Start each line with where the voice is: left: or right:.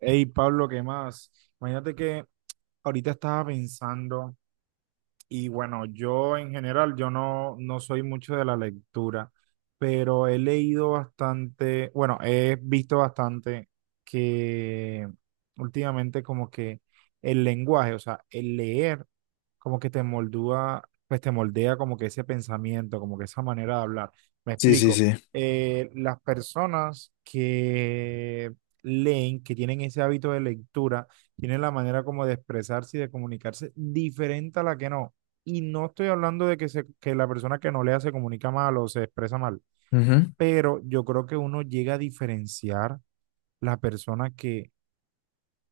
right: Hey, Pablo, ¿qué más? Imagínate que ahorita estaba pensando, y bueno, yo en general, yo no soy mucho de la lectura, pero he leído bastante, bueno, he visto bastante que últimamente como que el lenguaje, o sea, el leer como que te moldúa, pues te moldea como que ese pensamiento, como que esa manera de hablar. Me
left: Sí, sí,
right: explico.
left: sí.
right: Las personas que leen, que tienen ese hábito de lectura, tienen la manera como de expresarse y de comunicarse diferente a la que no. Y no estoy hablando de que, se, que la persona que no lea se comunica mal o se expresa mal,
left: Ujú.
right: pero yo creo que uno llega a diferenciar la persona que,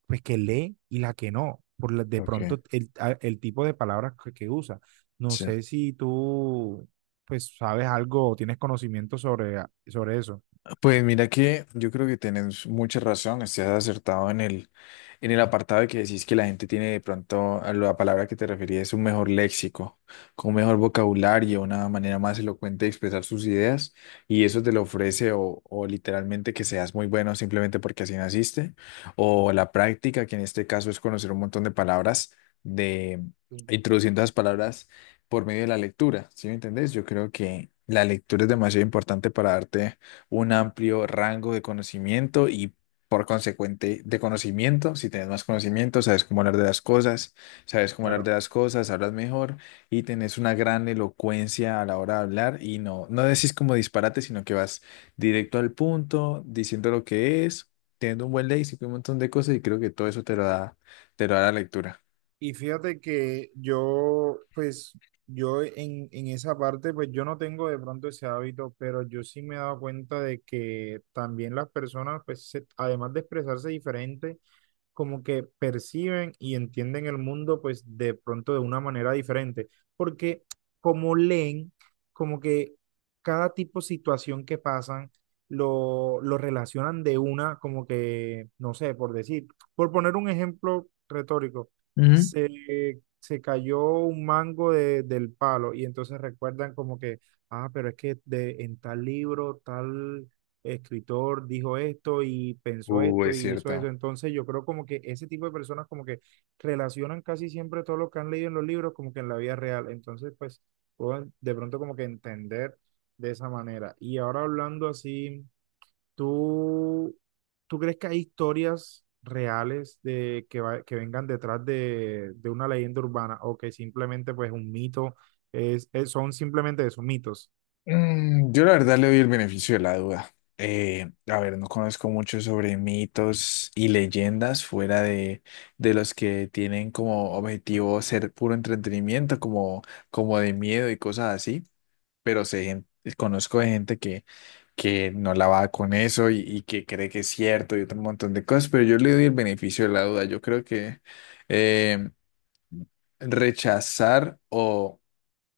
right: pues, que lee y la que no, por de
left: Ok,
right: pronto el, el tipo de palabras que usa. No
left: sí.
right: sé si tú, pues, sabes algo o tienes conocimiento sobre, sobre eso.
left: Pues mira que yo creo que tienes mucha razón, estás acertado en el apartado de que decís que la gente tiene de pronto a la palabra que te referías un mejor léxico, con un mejor vocabulario, una manera más elocuente de expresar sus ideas y eso te lo ofrece o literalmente que seas muy bueno simplemente porque así naciste o la práctica que en este caso es conocer un montón de palabras de introduciendo las palabras por medio de la lectura, ¿sí me entendés? Yo creo que la lectura es demasiado importante para darte un amplio rango de conocimiento y por consecuente de conocimiento. Si tienes más conocimiento, sabes cómo hablar de las cosas, sabes cómo hablar de
right: Claro.
left: las cosas, hablas mejor y tenés una gran elocuencia a la hora de hablar y no, no decís como disparate, sino que vas directo al punto, diciendo lo que es, teniendo un buen léxico y un montón de cosas y creo que todo eso te lo da la lectura.
right: Y fíjate que yo, pues, yo en esa parte, pues yo no tengo de pronto ese hábito, pero yo sí me he dado cuenta de que también las personas, pues, además de expresarse diferente, como que perciben y entienden el mundo pues de pronto de una manera diferente, porque como leen, como que cada tipo de situación que pasan lo relacionan de una, como que, no sé, por decir, por poner un ejemplo retórico,
left: Ujú.
right: se cayó un mango del palo y entonces recuerdan como que, ah, pero es que de, en tal libro, tal escritor dijo esto y pensó
left: Uh,
right: esto
left: es
right: y hizo eso.
left: cierto.
right: Entonces yo creo como que ese tipo de personas como que relacionan casi siempre todo lo que han leído en los libros como que en la vida real. Entonces pues puedo de pronto como que entender de esa manera. Y ahora hablando así, ¿tú, tú crees que hay historias reales de que, que vengan detrás de una leyenda urbana o que simplemente pues un mito es, son simplemente esos mitos?
left: Yo la verdad le doy el beneficio de la duda. A ver, no conozco mucho sobre mitos y leyendas fuera de los que tienen como objetivo ser puro entretenimiento, como de miedo y cosas así, pero conozco de gente que no la va con eso y que cree que es cierto y otro montón de cosas, pero yo le doy el beneficio de la duda. Yo creo que eh, rechazar o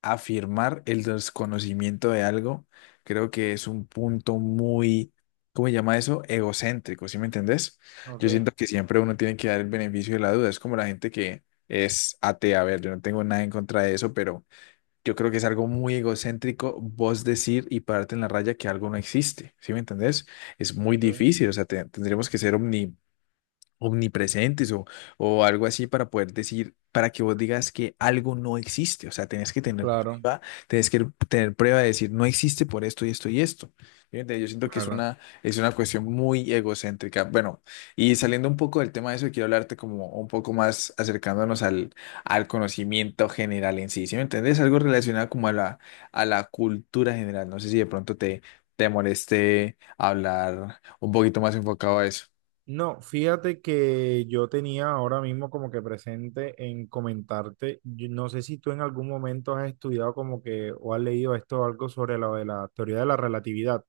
left: afirmar el desconocimiento de algo, creo que es un punto muy, ¿cómo se llama eso? Egocéntrico, ¿sí me entendés?
right: Ok,
left: Yo siento que siempre uno tiene que dar el beneficio de la duda. Es como la gente que es atea. A ver, yo no tengo nada en contra de eso, pero yo creo que es algo muy egocéntrico vos decir y pararte en la raya que algo no existe, ¿sí me entendés? Es muy
right: ok.
left: difícil, o sea, tendríamos que ser omnipresentes o algo así para poder decir, para que vos digas que algo no existe. O sea, tenés que tener
right: Claro,
left: prueba, tenés que tener prueba de decir, no existe por esto y esto y esto. Fíjate, yo siento que es
right: claro.
left: una, es una cuestión muy egocéntrica. Bueno, y saliendo un poco del tema de eso, quiero hablarte como un poco más acercándonos al conocimiento general en sí. ¿Sí me entendés? Algo relacionado como a la, cultura general. No sé si de pronto te moleste hablar un poquito más enfocado a eso.
right: No, fíjate que yo tenía ahora mismo como que presente en comentarte, yo no sé si tú en algún momento has estudiado como que o has leído esto algo sobre lo de la teoría de la relatividad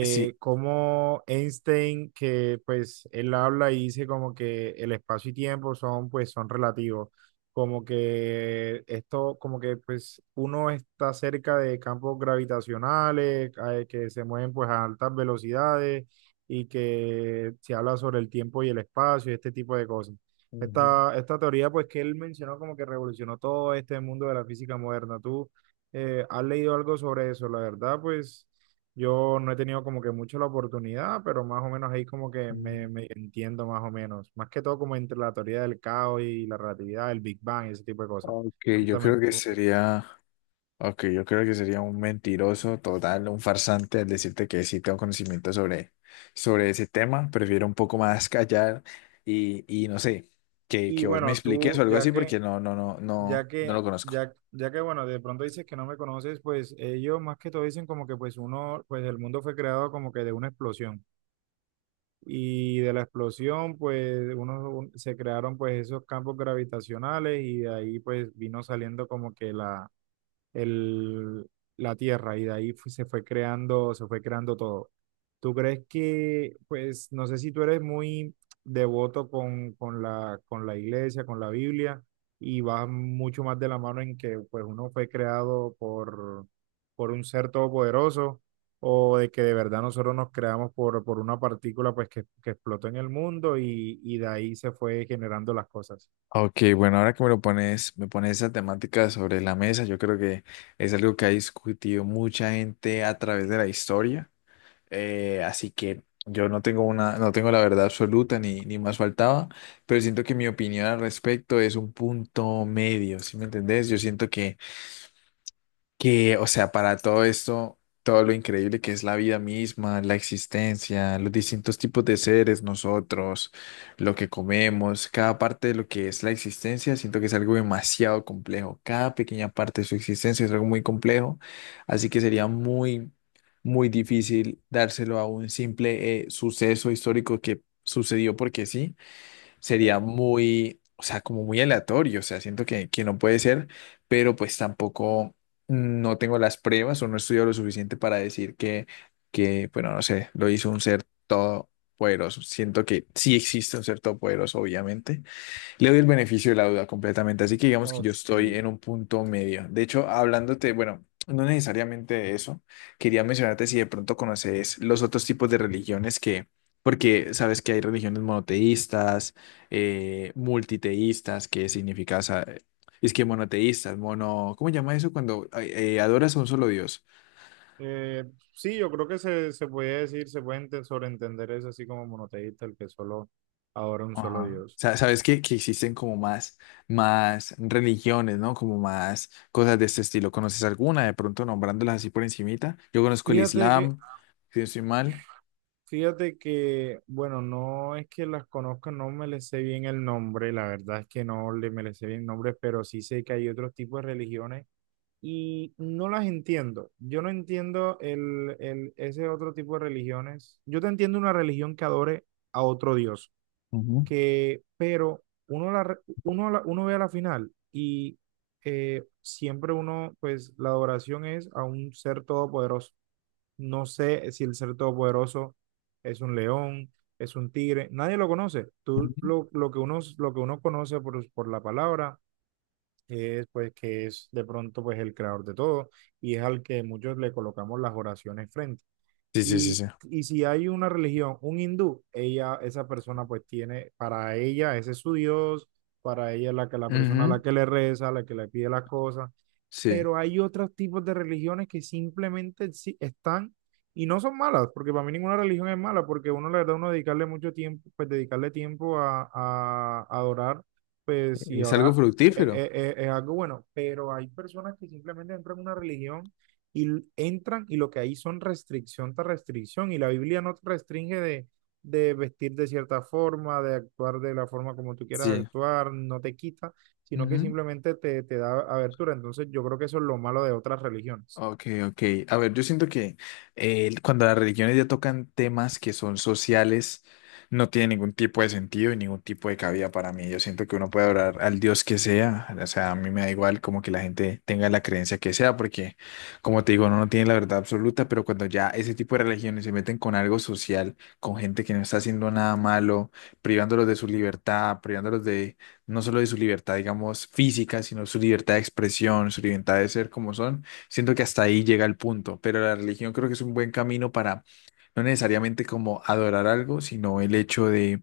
left: Sí.
right: como Einstein, que pues él habla y dice como que el espacio y tiempo son pues son relativos, como que esto, como que pues uno está cerca de campos gravitacionales que se mueven pues a altas velocidades y que se habla sobre el tiempo y el espacio y este tipo de cosas. Esta teoría pues que él mencionó como que revolucionó todo este mundo de la física moderna. ¿Tú has leído algo sobre eso? La verdad pues... Yo no he tenido como que mucho la oportunidad, pero más o menos ahí como que
left: Mm.
right: me entiendo más o menos. Más que todo como entre la teoría del caos y la relatividad, el Big Bang y ese tipo de cosas.
left: Ok, yo
right: Cuéntame
left: creo que
right: tú.
left: sería, ok, yo creo que sería un mentiroso total, un farsante al decirte que sí tengo conocimiento sobre ese tema. Prefiero un poco más callar y no sé, que,
right: Y
left: que vos me
right: bueno,
left: expliques o
right: tú,
left: algo así
right: ya que,
left: porque no, no, no, no,
right: ya
left: no
right: que,
left: lo conozco.
right: ya, ya que bueno, de pronto dices que no me conoces, pues ellos más que todo dicen como que pues uno, pues el mundo fue creado como que de una explosión. Y de la explosión, pues uno se crearon pues esos campos gravitacionales y de ahí pues vino saliendo como que el, la tierra y de ahí se fue creando todo. ¿Tú crees que, pues, no sé si tú eres muy devoto con la iglesia, con la Biblia, y vas mucho más de la mano en que, pues, uno fue creado por un ser todopoderoso, o de que de verdad nosotros nos creamos por una partícula, pues, que explotó en el mundo y de ahí se fue generando las cosas?
left: Ok, bueno, ahora que me lo pones, me pones esa temática sobre la mesa, yo creo que es algo que ha discutido mucha gente a través de la historia. Así que yo no tengo no tengo la verdad absoluta ni más faltaba, pero siento que mi opinión al respecto es un punto medio, ¿sí me entendés? Yo siento que, o sea, para todo esto, todo lo increíble que es la vida misma, la existencia, los distintos tipos de seres, nosotros, lo que comemos, cada parte de lo que es la existencia, siento que es algo demasiado complejo. Cada pequeña parte de su existencia es algo muy complejo, así que sería muy, muy difícil dárselo a un simple suceso histórico que sucedió porque sí sería
right: Ok.
left: muy, o sea, como muy aleatorio, o sea, siento que no puede ser, pero pues tampoco no tengo las pruebas o no estudio lo suficiente para decir que, bueno, no sé, lo hizo un ser todopoderoso. Siento que sí existe un ser todopoderoso, obviamente, le doy el beneficio de la duda completamente, así que digamos que yo
right: Ok.
left: estoy en un punto medio. De hecho, hablándote, bueno, no necesariamente de eso, quería mencionarte si de pronto conoces los otros tipos de religiones que, porque sabes que hay religiones monoteístas, multiteístas, que significa, o sea, es que monoteístas, mono, ¿cómo se llama eso cuando adoras a un solo Dios?
right: Eh, sí, yo creo que se puede decir, se puede sobreentender eso así como monoteísta, el que solo adora un solo
left: Ajá.
right: Dios.
left: Sabes que existen como más, religiones, ¿no? Como más cosas de este estilo. ¿Conoces alguna? De pronto nombrándolas así por encimita. Yo conozco el
right: Fíjate que,
left: Islam, si no estoy mal.
right: fíjate que, bueno, no es que las conozca, no me les sé bien el nombre, la verdad es que no le me les sé bien el nombre, pero sí sé que hay otros tipos de religiones y no las entiendo. Yo no entiendo el, ese otro tipo de religiones. Yo te entiendo una religión que adore a otro Dios.
left: Ujú,
right: Que, pero uno, la, uno, uno ve a la final y siempre uno, pues la adoración es a un ser todopoderoso. No sé si el ser todopoderoso es un león, es un tigre, nadie lo conoce. Tú
left: ujú.
right: lo que uno conoce por la palabra es pues que es de pronto pues el creador de todo y es al que muchos le colocamos las oraciones frente.
left: Sí, sí, sí, sí.
right: Y, y si hay una religión, un hindú, ella, esa persona pues tiene, para ella ese es su Dios, para ella es la que la persona a
left: Ujú.
right: la que le reza, la que le pide las cosas
left: Sí,
right: pero hay otros tipos de religiones que simplemente están y no son malas, porque para mí ninguna religión es mala, porque uno, la verdad, uno dedicarle mucho tiempo, pues dedicarle tiempo a, a adorar, pues y a
left: es algo
right: orar
left: fructífero.
right: es algo bueno, pero hay personas que simplemente entran en una religión y entran y lo que hay son restricción tras restricción, y la Biblia no te restringe de vestir de cierta forma, de actuar de la forma como tú quieras
left: Sí.
right: actuar, no te quita sino que simplemente te da abertura. Entonces yo creo que eso es lo malo de otras religiones.
left: Ok, ok. A ver, yo siento que cuando las religiones ya tocan temas que son sociales, no tiene ningún tipo de sentido y ningún tipo de cabida para mí. Yo siento que uno puede orar al Dios que sea. O sea, a mí me da igual como que la gente tenga la creencia que sea, porque como te digo, uno no tiene la verdad absoluta, pero cuando ya ese tipo de religiones se meten con algo social, con gente que no está haciendo nada malo, privándolos de su libertad, privándolos de no solo de su libertad, digamos, física, sino su libertad de expresión, su libertad de ser como son. Siento que hasta ahí llega el punto, pero la religión creo que es un buen camino para no necesariamente como adorar algo, sino el hecho de,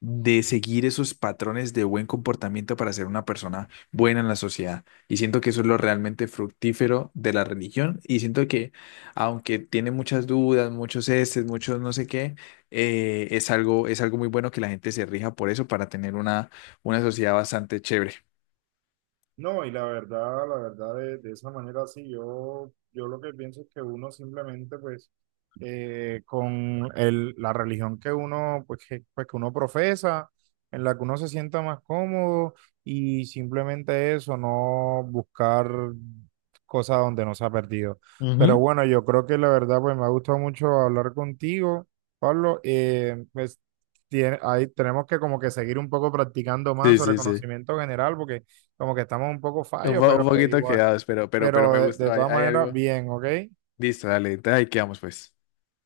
left: de seguir esos patrones de buen comportamiento para ser una persona buena en la sociedad. Y siento que eso es lo realmente fructífero de la religión. Y siento que aunque tiene muchas dudas, muchos estes, muchos no sé qué, es algo, muy bueno que la gente se rija por eso para tener una sociedad bastante chévere.
right: No, y la verdad, de esa manera sí, yo lo que pienso es que uno simplemente, pues, con el, la religión que uno, pues, que uno profesa, en la que uno se sienta más cómodo, y simplemente eso, no buscar cosas donde no se ha perdido. Pero
left: Ujú.
right: bueno, yo creo que la verdad, pues, me ha gustado mucho hablar contigo, Pablo, pues, ahí tenemos que como que seguir un poco practicando más
left: Sí,
right: sobre
left: sí, sí.
right: conocimiento general, porque como que estamos un poco
left: Un,
right: fallos,
left: po-
right: pero
left: un
right: de
left: poquito
right: igual,
left: quedados, pero me
right: pero
left: gustó.
right: de
left: Hay,
right: todas
left: hay
right: maneras,
left: algo.
right: bien, ¿ok?
left: Listo, dale. Ahí quedamos, pues.